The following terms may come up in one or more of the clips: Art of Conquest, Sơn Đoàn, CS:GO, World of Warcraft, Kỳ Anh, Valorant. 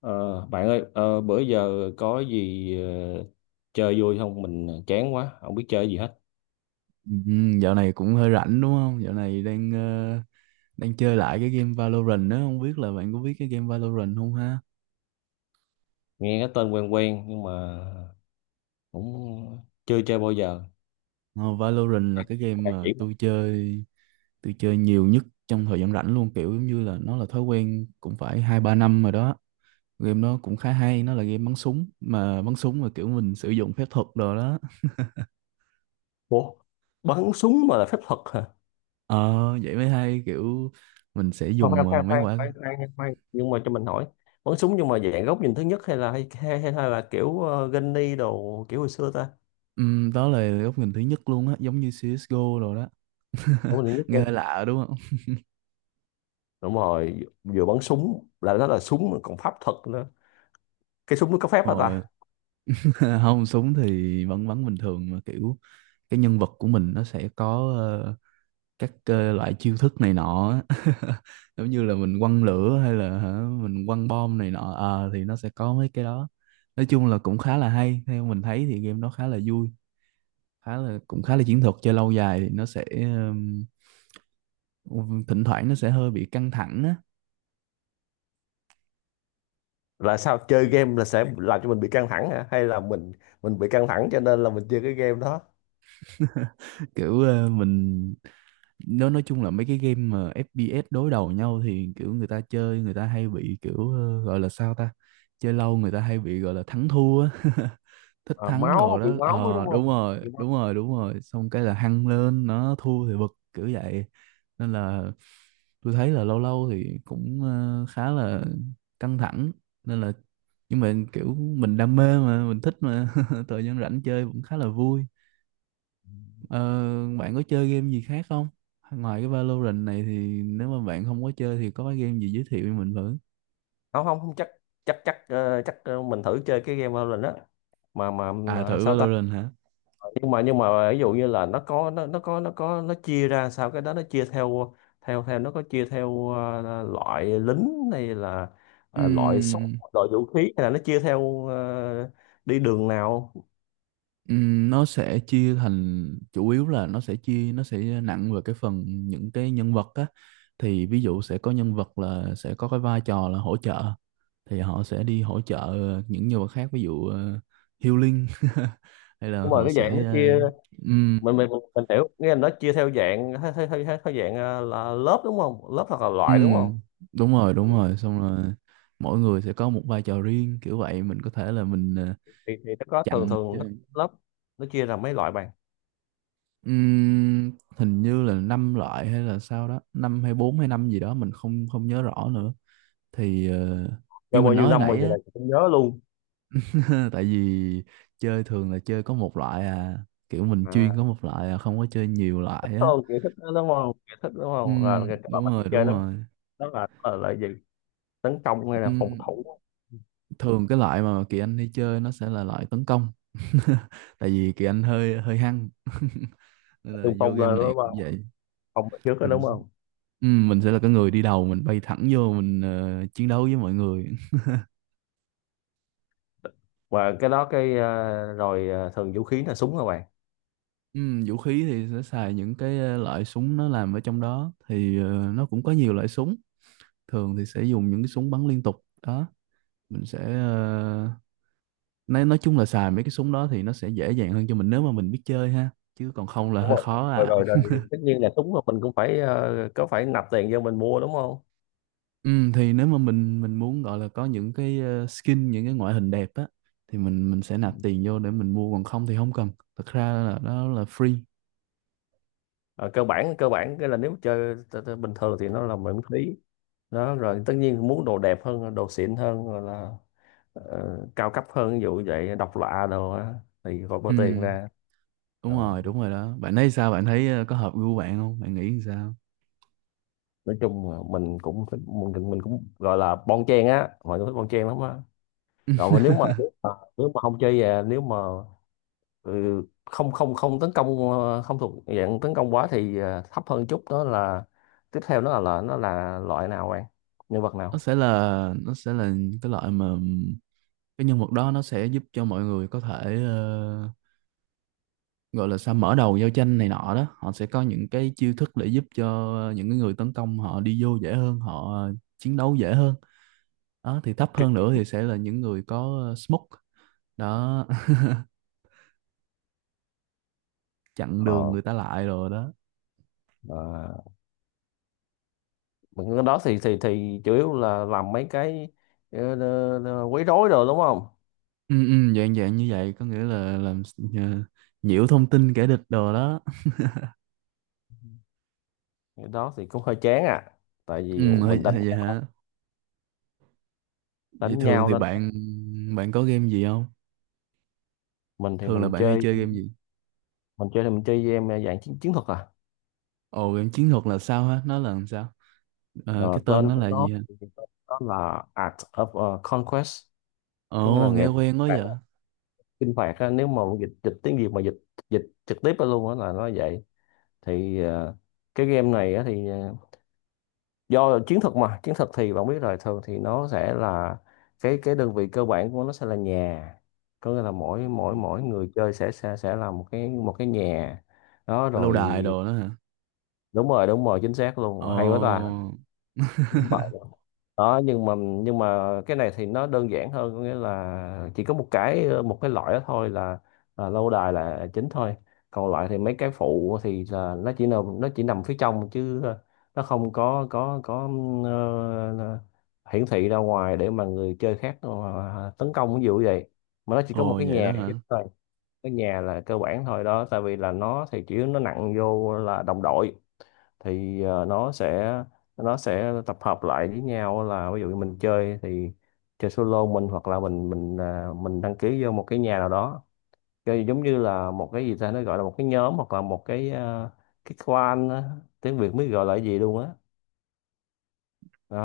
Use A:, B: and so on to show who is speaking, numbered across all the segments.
A: Ờ, bạn ơi, bữa giờ có gì chơi vui không? Mình chán quá, không biết chơi gì hết.
B: Ừ, dạo này cũng hơi rảnh đúng không? Dạo này đang đang chơi lại cái game Valorant đó, không biết là bạn có biết cái game Valorant không ha?
A: Nghe cái tên quen quen nhưng mà cũng chưa chơi bao giờ.
B: Ờ, Valorant là cái game
A: Bạn
B: mà
A: chỉ mình.
B: tôi chơi nhiều nhất trong thời gian rảnh luôn, kiểu giống như là nó là thói quen cũng phải hai ba năm rồi đó. Game nó cũng khá hay, nó là game bắn súng mà kiểu mình sử dụng phép thuật đồ đó.
A: Ủa, bắn súng mà là phép thuật hả?
B: Ờ vậy mới hay, kiểu mình sẽ
A: Khoan khoan
B: dùng
A: khoan
B: mấy
A: khoan
B: quả.
A: khoan khoan nha, khoan. Nhưng mà cho mình hỏi, bắn súng nhưng mà dạng góc nhìn thứ nhất hay là kiểu Gunny đồ kiểu hồi xưa ta?
B: Đó là góc nhìn thứ nhất luôn á, giống như CS:GO rồi đó.
A: Góc nhìn thứ nhất
B: Nghe hơi
A: luôn.
B: lạ đúng không?
A: Đúng rồi, vừa bắn súng là nó là súng mà còn pháp thuật nữa. Cái súng nó có phép hả
B: Rồi.
A: ta?
B: Không súng thì vẫn bắn bình thường, mà kiểu cái nhân vật của mình nó sẽ có các loại chiêu thức này nọ á. Giống như là mình quăng lửa hay là hả, mình quăng bom này nọ. Ờ, thì nó sẽ có mấy cái đó, nói chung là cũng khá là hay. Theo mình thấy thì game nó khá là vui, khá là cũng khá là chiến thuật. Chơi lâu dài thì nó sẽ thỉnh thoảng nó sẽ hơi bị căng thẳng á.
A: Là sao, chơi game là sẽ làm cho mình bị căng thẳng hả hay là mình bị căng thẳng cho nên là mình chơi cái game đó?
B: Kiểu mình, nó nói chung là mấy cái game mà FPS đối đầu nhau thì kiểu người ta chơi người ta hay bị kiểu gọi là sao ta, chơi lâu người ta hay bị gọi là thắng thua á. Thích
A: À,
B: thắng
A: máu,
B: đồ
A: bị
B: đó.
A: máu ấy
B: Ờ
A: đúng
B: đúng
A: không?
B: rồi,
A: Bị máu.
B: đúng rồi, đúng rồi, xong cái là hăng lên, nó thua thì bực kiểu vậy. Nên là tôi thấy là lâu lâu thì cũng khá là căng thẳng. Nên là nhưng mà kiểu mình đam mê mà, mình thích mà. Thời gian rảnh chơi cũng khá là vui. Ờ, bạn có chơi game gì khác không? Ngoài cái Valorant này thì nếu mà bạn không có chơi thì có cái game gì giới thiệu cho mình thử?
A: Không không không chắc, chắc chắc mình thử chơi cái game Valorant đó mà,
B: À thử
A: sao ta.
B: Valorant hả?
A: Nhưng mà, nhưng mà ví dụ như là nó chia ra sao, cái đó nó chia theo, theo nó có chia theo loại lính hay là loại súng,
B: Ừm,
A: loại vũ khí, hay là nó chia theo đi đường nào?
B: nó sẽ chia thành chủ yếu là nó sẽ chia, nó sẽ nặng về cái phần những cái nhân vật á. Thì ví dụ sẽ có nhân vật là sẽ có cái vai trò là hỗ trợ, thì họ sẽ đi hỗ trợ những nhân vật khác, ví dụ healing. Hay là
A: Nhưng mà
B: họ
A: cái dạng nó
B: sẽ
A: chia,
B: uh,
A: mình hiểu nghĩa là nó chia theo dạng theo dạng là lớp đúng không, lớp hoặc là
B: ừ,
A: loại đúng không?
B: đúng rồi,
A: Ừ.
B: đúng rồi. Xong rồi mỗi người sẽ có một vai trò riêng kiểu vậy. Mình có thể là mình
A: Thì nó có, thường
B: chặn cho-
A: thường nó lớp, nó chia ra mấy loại bạn?
B: Ừm, hình như là năm loại hay là sao đó, năm hay bốn hay năm gì đó mình không không nhớ rõ nữa. Thì như
A: Rồi bao
B: mình
A: nhiêu
B: nói hồi
A: năm mình
B: nãy
A: giờ
B: á,
A: này cũng nhớ luôn.
B: tại vì chơi thường là chơi có một loại à, kiểu mình chuyên có
A: À.
B: một loại à, không có chơi nhiều
A: Thích
B: loại á.
A: hơn kiểu thích đó đúng không, kiểu thích đúng
B: Ừ,
A: không là cái các
B: đúng
A: bạn
B: rồi,
A: hay chơi
B: đúng
A: nó
B: rồi.
A: đó là, là gì, tấn công hay là phòng
B: Ừ,
A: thủ,
B: thường cái loại mà Kỳ Anh hay chơi nó sẽ là loại tấn công. Tại vì Kỳ Anh hơi hơi hăng. Nên là
A: xung
B: vô
A: phong
B: game
A: lên
B: này
A: đúng
B: cũng
A: không,
B: vậy.
A: phòng ở trước đó
B: Mình,
A: đúng không?
B: ừ, mình sẽ là cái người đi đầu, mình bay thẳng vô mình chiến đấu với mọi người.
A: Và cái đó cái rồi thường vũ khí là súng hả bạn?
B: Ừ, vũ khí thì sẽ xài những cái loại súng nó làm ở trong đó, thì nó cũng có nhiều loại súng. Thường thì sẽ dùng những cái súng bắn liên tục đó, mình sẽ nói chung là xài mấy cái súng đó thì nó sẽ dễ dàng hơn cho mình nếu mà mình biết chơi ha, chứ còn không là
A: Đúng
B: hơi
A: rồi.
B: khó
A: rồi
B: à.
A: rồi, rồi. Tất nhiên là súng là mình cũng phải có phải nạp tiền cho mình mua đúng không?
B: Ừ, thì nếu mà mình muốn gọi là có những cái skin, những cái ngoại hình đẹp á, thì mình sẽ nạp tiền vô để mình mua, còn không thì không cần, thật ra là đó là free.
A: Ờ, cơ bản, cơ bản cái là nếu chơi bình thường thì nó là miễn phí đó, rồi tất nhiên muốn đồ đẹp hơn, đồ xịn hơn, rồi là ờ, cao cấp hơn, ví dụ như vậy, độc lạ đồ á, thì còn bỏ
B: Ừ,
A: tiền ra.
B: đúng
A: Ờ,
B: rồi, đúng rồi đó. Bạn thấy sao, bạn thấy có hợp gu bạn không, bạn nghĩ sao?
A: nói chung là mình cũng thích, mình cũng gọi là bon chen á, mọi người thích bon chen lắm á. Rồi mà, nếu mà, nếu mà không chơi về, nếu mà, ừ, không không không tấn công, không thuộc dạng tấn công quá thì thấp hơn chút đó là tiếp theo, nó là nó là loại nào bạn, nhân vật
B: nó
A: nào?
B: sẽ là nó sẽ là cái loại mà cái nhân vật đó nó sẽ giúp cho mọi người có thể gọi là sao, mở đầu giao tranh này nọ đó, họ sẽ có những cái chiêu thức để giúp cho những cái người tấn công họ đi vô dễ hơn, họ chiến đấu dễ hơn đó. Thì thấp hơn nữa thì sẽ là những người có smoke đó, chặn đường
A: Kỵ.
B: người ta lại rồi đó.
A: À, mình cái đó thì chủ yếu là làm mấy cái quấy rối rồi đúng không?
B: Ừ, dạng dạng như vậy, có nghĩa là làm ờ, nhiễu thông tin kẻ địch đồ đó.
A: Cái đó thì cũng hơi chán à. Tại vì
B: Ừ, hơi-
A: mình đánh,
B: hơi vậy hả, vậy
A: đánh
B: thường
A: nhau,
B: thì
A: đánh.
B: bạn bạn có game gì không,
A: Mình thì
B: thường là
A: mình
B: bạn hay
A: chơi,
B: chơi game gì?
A: mình chơi thì mình chơi game dạng chiến chiến thuật à.
B: Ồ game chiến thuật là sao hả, nó là làm sao?
A: Ờ,
B: Ờ, cái tên
A: tên
B: nó
A: của
B: là
A: nó
B: gì hả?
A: thì đó là Art of Conquest, có nghĩa là
B: Ồ nghe
A: nghệ thuật
B: quen quá vậy.
A: chinh phạt á. Nếu mà dịch, dịch tiếng Việt mà dịch, dịch trực tiếp ra luôn á là nó vậy. Thì ờ, cái game này á thì do chiến thuật mà chiến thuật thì bạn biết rồi, thường thì nó sẽ là cái đơn vị cơ bản của nó sẽ là nhà, có nghĩa là mỗi mỗi mỗi người chơi sẽ là một cái, một cái nhà đó
B: Lâu
A: rồi.
B: đài đồ đó hả?
A: Đúng rồi, đúng rồi, chính xác luôn, hay quá ta.
B: Ồ.
A: Đúng bảo đó. Nhưng mà, nhưng mà cái này thì nó đơn giản hơn, có nghĩa là chỉ có một cái, một cái loại đó thôi, là lâu đài là chính thôi, còn lại thì mấy cái phụ thì là nó chỉ nằm phía trong chứ nó không có ờ, hiển thị ra ngoài để mà người chơi khác tấn công, ví dụ vậy, mà nó chỉ có một
B: Ồ
A: cái
B: vậy đó
A: nhà
B: hả?
A: chính thôi. Cái nhà là cơ bản thôi đó, tại vì là nó thì chủ yếu nó nặng vô là đồng đội, thì nó sẽ tập hợp lại với nhau, là ví dụ như mình chơi thì chơi solo mình, hoặc là mình mình đăng ký vô một cái nhà nào đó, chơi giống như là một cái gì ta, nó gọi là một cái nhóm, hoặc là một cái, cái clan á. Tiếng Việt mới gọi là cái gì luôn á.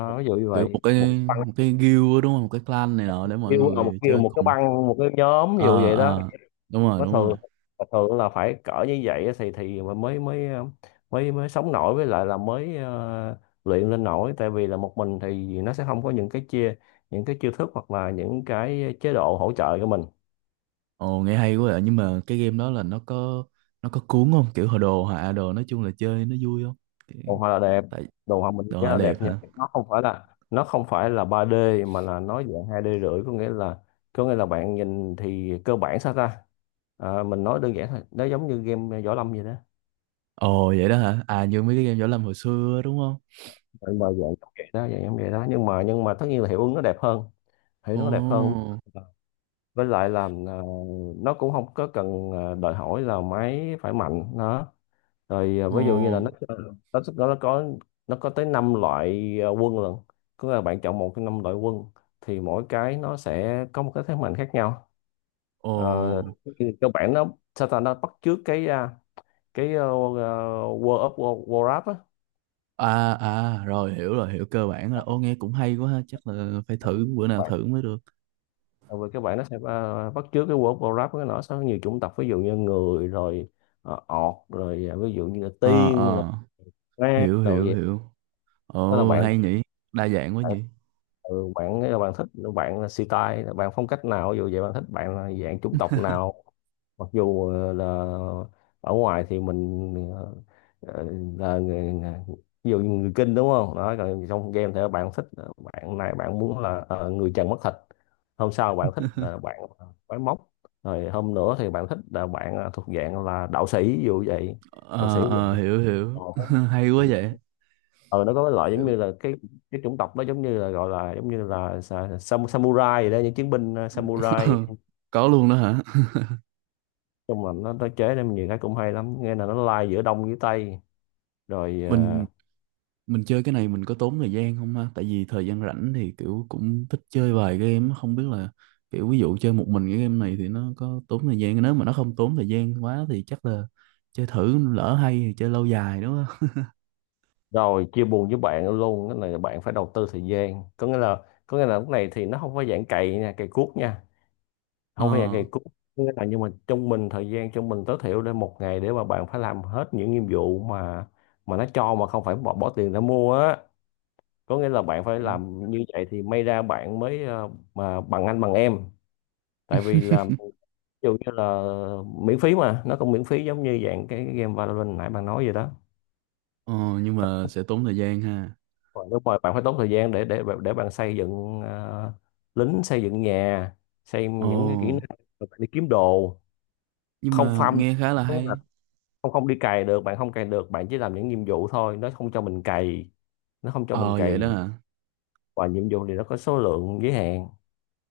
B: một-
A: ví dụ như
B: kiểu một
A: vậy, một
B: cái,
A: băng,
B: một cái guild á, đúng không, một cái clan này nọ để mọi
A: kêu là một,
B: người
A: kêu
B: chơi
A: một cái
B: cùng.
A: băng, một cái nhóm ví dụ
B: ờ
A: vậy đó.
B: ờ đúng rồi,
A: Có
B: đúng
A: thường,
B: rồi.
A: và thường là phải cỡ như vậy á, thì mà mới mới mới mới sống nổi, với lại là mới luyện lên nổi, tại vì là một mình thì nó sẽ không có những cái chia, những cái chiêu thức, hoặc là những cái chế độ hỗ trợ cho mình.
B: Ồ nghe hay quá vậy, nhưng mà cái game đó là nó có cuốn không, kiểu hồi đồ họa đồ, nói chung là chơi nó vui không? Kiểu-
A: Đồ họa là đẹp,
B: Tại
A: đồ họa mình
B: đồ
A: rất
B: họa
A: là
B: đẹp
A: đẹp nha.
B: hả?
A: Nó không phải là, nó không phải là ba d, mà là nó dạng hai d rưỡi, có nghĩa là, có nghĩa là bạn nhìn thì cơ bản sao ta. À, mình nói đơn giản thôi, nó giống như game võ lâm vậy đó.
B: Ồ vậy đó hả, à như mấy cái game võ lâm hồi xưa á, đúng không?
A: Mình mà dạng giống vậy đó, dạng giống vậy đó, nhưng mà, nhưng mà tất nhiên là hiệu ứng nó đẹp hơn, thấy
B: ồ
A: nó đẹp hơn. Với lại là nó cũng không có cần đòi hỏi là máy phải mạnh đó, rồi ví dụ như là
B: ồ
A: nó có, nó có tới 5 loại quân lần, cứ là bạn chọn một trong năm loại quân thì mỗi cái nó sẽ có một cái thế mạnh khác nhau.
B: ồ
A: Ờ, thì cơ bản nó sao ta, nó bắt chước cái, cái World of War, Warcraft
B: à à, rồi hiểu, rồi hiểu, cơ bản là. Ô nghe cũng hay quá ha, chắc là phải thử, bữa nào
A: á.
B: thử mới được.
A: Tại vì các bạn nó sẽ bắt chước cái World of Warcraft, nó sẽ có nhiều chủng tộc, ví dụ như người, rồi ọt, rồi ví dụ như là
B: ờ
A: tiên, rồi
B: ờ
A: ma,
B: hiểu
A: rồi
B: hiểu
A: vậy
B: hiểu.
A: đó là
B: Ồ,
A: bạn,
B: hay nhỉ. Đa dạng quá
A: bạn
B: nhỉ.
A: ừ, bạn bạn thích, bạn là style, bạn phong cách nào ví dụ vậy, bạn thích, bạn là dạng chủng tộc nào. Mặc dù là ở ngoài thì mình ờ, là người, ví dụ như người kinh đúng không, đó còn trong game thì bạn thích bạn này bạn muốn là người trần mất thịt, hôm sau bạn thích là bạn quái móc, rồi hôm nữa thì bạn thích là bạn thuộc dạng là đạo sĩ, ví dụ vậy. Đạo sĩ
B: Ờ,
A: vậy.
B: ờ, hiểu,
A: ờ
B: hiểu. Hay quá vậy.
A: ờ, nó có cái loại giống
B: Hiểu.
A: như là cái chủng tộc đó, giống như là gọi là giống như là samurai vậy đó, những chiến binh samurai.
B: Có luôn đó hả?
A: Nhưng mà nó chế nên nhiều cái cũng hay lắm nghe, là nó lai giữa đông với tây, rồi
B: Mình mình chơi cái này mình có tốn thời gian không ha? Tại vì thời gian rảnh thì kiểu cũng thích chơi vài game. Không biết là kiểu ví dụ chơi một mình cái game này thì nó có tốn thời gian. Nếu mà nó không tốn thời gian quá thì chắc là chơi thử, lỡ hay thì chơi lâu dài đúng không?
A: rồi chia buồn với bạn luôn, cái này là bạn phải đầu tư thời gian, có nghĩa là, có nghĩa là lúc này thì nó không phải dạng cày nha, cày cuốc nha, không phải dạng
B: Ờ.
A: cày cuốc. Có nghĩa là, nhưng mà trung bình, thời gian trung bình tối thiểu để một ngày để mà bạn phải làm hết những nhiệm vụ mà nó cho mà không phải bỏ tiền ra mua á, có nghĩa là bạn phải làm như vậy thì may ra bạn mới mà bằng anh bằng em. Tại vì là ví dụ như là miễn phí, mà nó cũng miễn phí giống như dạng cái game Valorant nãy bạn nói vậy đó.
B: Ừ. Ờ, nhưng mà sẽ tốn thời gian ha.
A: Còn nếu mà bạn phải tốn thời gian để bạn xây dựng lính, xây dựng nhà, xây
B: Ồ,
A: những cái kỹ năng, rồi bạn đi kiếm đồ,
B: nhưng
A: không
B: mà
A: farm.
B: nghe khá là
A: Đúng là
B: hay.
A: không không đi cày được, bạn không cày được, bạn chỉ làm những nhiệm vụ thôi, nó không cho mình cày, nó không cho mình
B: Ờ, vậy
A: cày.
B: đó hả?
A: Và nhiệm vụ thì nó có số lượng giới hạn,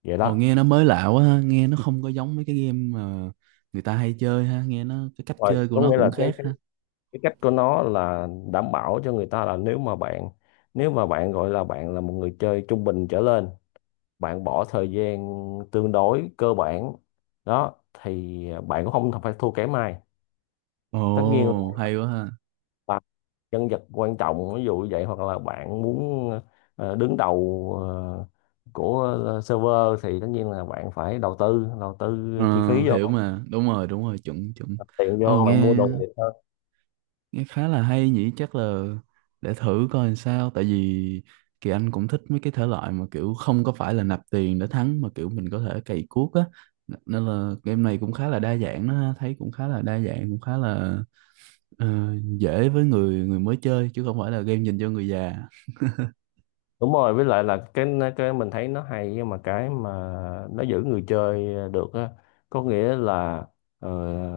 A: vậy
B: Ồ
A: đó.
B: nghe nó mới lạ quá ha, nghe nó không có giống mấy cái game mà người ta hay chơi ha, nghe nó cái cách
A: Rồi
B: chơi của
A: có
B: nó
A: nghĩa
B: cũng
A: là
B: khác ha.
A: cái cách của nó là đảm bảo cho người ta là nếu mà bạn, nếu mà bạn gọi là bạn là một người chơi trung bình trở lên, bạn bỏ thời gian tương đối cơ bản, đó thì bạn cũng không phải thua kém ai. Tất nhiên
B: Ồ hay quá ha.
A: là nhân vật quan trọng ví dụ như vậy, hoặc là bạn muốn đứng đầu của server thì tất nhiên là bạn phải đầu tư, đầu tư
B: Ờ,
A: chi phí
B: hiểu
A: vô,
B: mà, đúng rồi, chuẩn chuẩn.
A: đặt tiền
B: Ồ
A: vô
B: nghe
A: bạn mua đồ thiệt.
B: nghe khá là hay nhỉ, chắc là để thử coi làm sao, tại vì Kỳ Anh cũng thích mấy cái thể loại mà kiểu không có phải là nạp tiền để thắng mà kiểu mình có thể cày cuốc á. Nên là game này cũng khá là đa dạng đó ha, thấy cũng khá là đa dạng, cũng khá là ờ, dễ với người người mới chơi chứ không phải là game dành cho người già.
A: Đúng rồi, với lại là cái mình thấy nó hay, nhưng mà cái mà nó giữ người chơi được á, có nghĩa là ờ,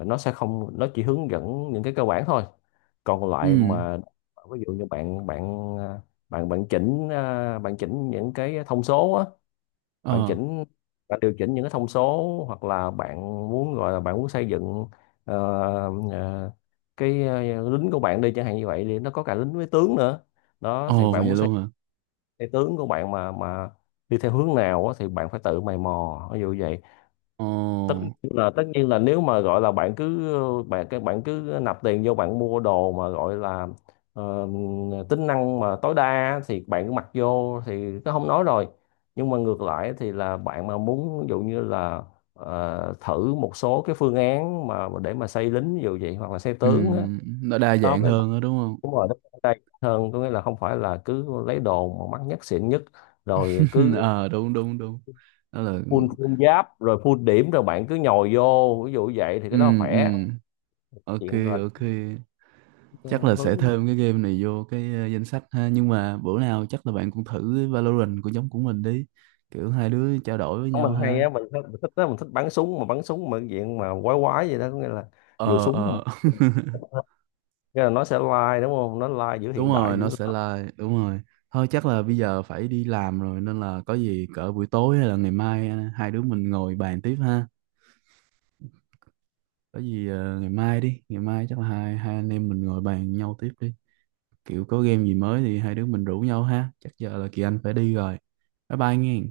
A: nó sẽ không, nó chỉ hướng dẫn những cái cơ bản thôi, còn lại
B: Ừ,
A: mà ví dụ như bạn bạn bạn bạn chỉnh, bạn chỉnh những cái thông số á, bạn
B: ờ,
A: chỉnh, bạn điều chỉnh những cái thông số, hoặc là bạn muốn gọi là bạn muốn xây dựng ờ, ờ, cái lính của bạn đi chẳng hạn như vậy, thì nó có cả lính với tướng nữa, đó thì
B: ồ vậy
A: bạn muốn xây
B: luôn hả?
A: cái tướng của bạn mà đi theo hướng nào á, thì bạn phải tự mày mò ví dụ vậy.
B: Ồ,
A: tất Tất nhiên là nếu mà gọi là các bạn cứ nạp tiền vô bạn mua đồ mà gọi là ờ, tính năng mà tối đa á, thì bạn cứ mặc vô thì nó không nói rồi. Nhưng mà ngược lại thì là bạn mà muốn ví dụ như là thử một số cái phương án mà để mà xây lính ví dụ vậy, hoặc là xây
B: ừ,
A: tướng á,
B: nó đa
A: đó
B: dạng
A: mới.
B: hơn đó đúng không?
A: Đúng rồi, nó đây hơn, có nghĩa là không phải là cứ lấy đồ mà mắc nhất, xịn nhất, rồi cứ
B: ờ đúng, đúng, đúng. Đó là
A: full full giáp, rồi full điểm, rồi bạn cứ nhồi vô ví dụ vậy, thì cái đó
B: ừ ừ,
A: khỏe.
B: ok
A: Chuyện là
B: ok.
A: cái
B: Chắc là sẽ
A: hướng
B: thêm cái game này vô cái danh sách ha, nhưng mà bữa nào chắc là bạn cũng thử cái Valorant của nhóm của mình đi. Kiểu hai đứa trao đổi với
A: của
B: nhau
A: mình hay
B: ha.
A: á, mình thích, đó, mình thích bắn súng mà, bắn súng mà cái chuyện mà quái quái vậy đó, có nghĩa là vừa
B: Ờ
A: súng,
B: ờ.
A: nghĩa là nó sẽ lai đúng không, nó lai giữa
B: Đúng
A: hiện đại
B: rồi,
A: với
B: nó sẽ
A: nó.
B: live, đúng rồi. Thôi chắc là bây giờ phải đi làm rồi, nên là có gì cỡ buổi tối hay là ngày mai hai đứa mình ngồi bàn tiếp ha. Có gì ngày mai đi, ngày mai chắc là hai hai anh em mình ngồi bàn nhau tiếp đi, kiểu có game gì mới thì hai đứa mình rủ nhau ha. Chắc giờ là Kỳ Anh phải đi rồi, bye bye nghe.